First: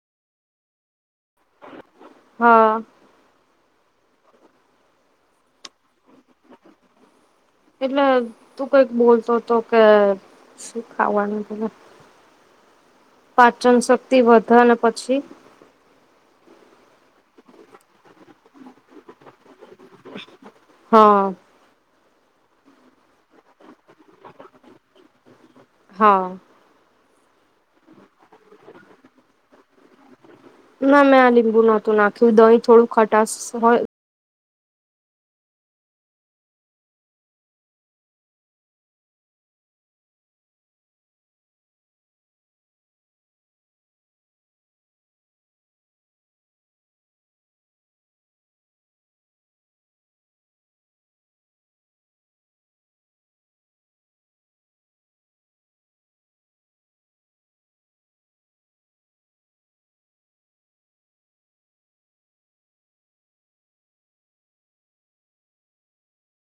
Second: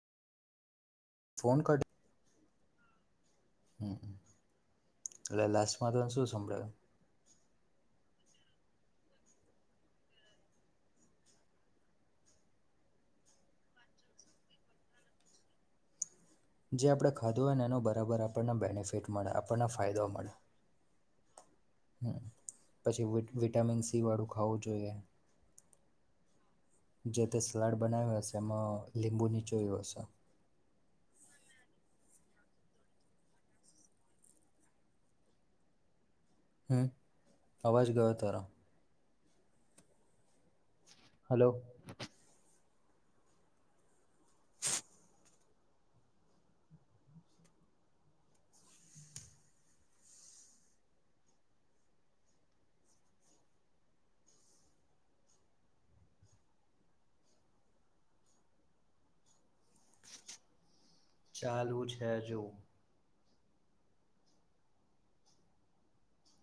Phone કાઢ હા. હમ્મ, એટલે લાસ્ટમાં તન શું સંભળાયું? એટલે તું કંઈક બોલતો તો કે શું ખાવાનું બોલો, પાચન શક્તિ વધે ને પછી જે આપણે ખાધું હોય ને એનો બરાબર આપણને બેનિફિટ મળે, આપણને ફાયદા મળે. હા. હમ્મ. પછી વિટ વિટામિન સ સી વાળું ખાવું જોઈએ. હા જે તે સલાડ બનાવ્યો હશે, એમાં લીંબુ નીચોયું હશે. ના મેં આ લીંબુ નહોતું નાખ્યું, દહીં થોડું ખટાસ હોય હમ, અવાજ ગયો તારો. હલો ચાલુ છે હજુ.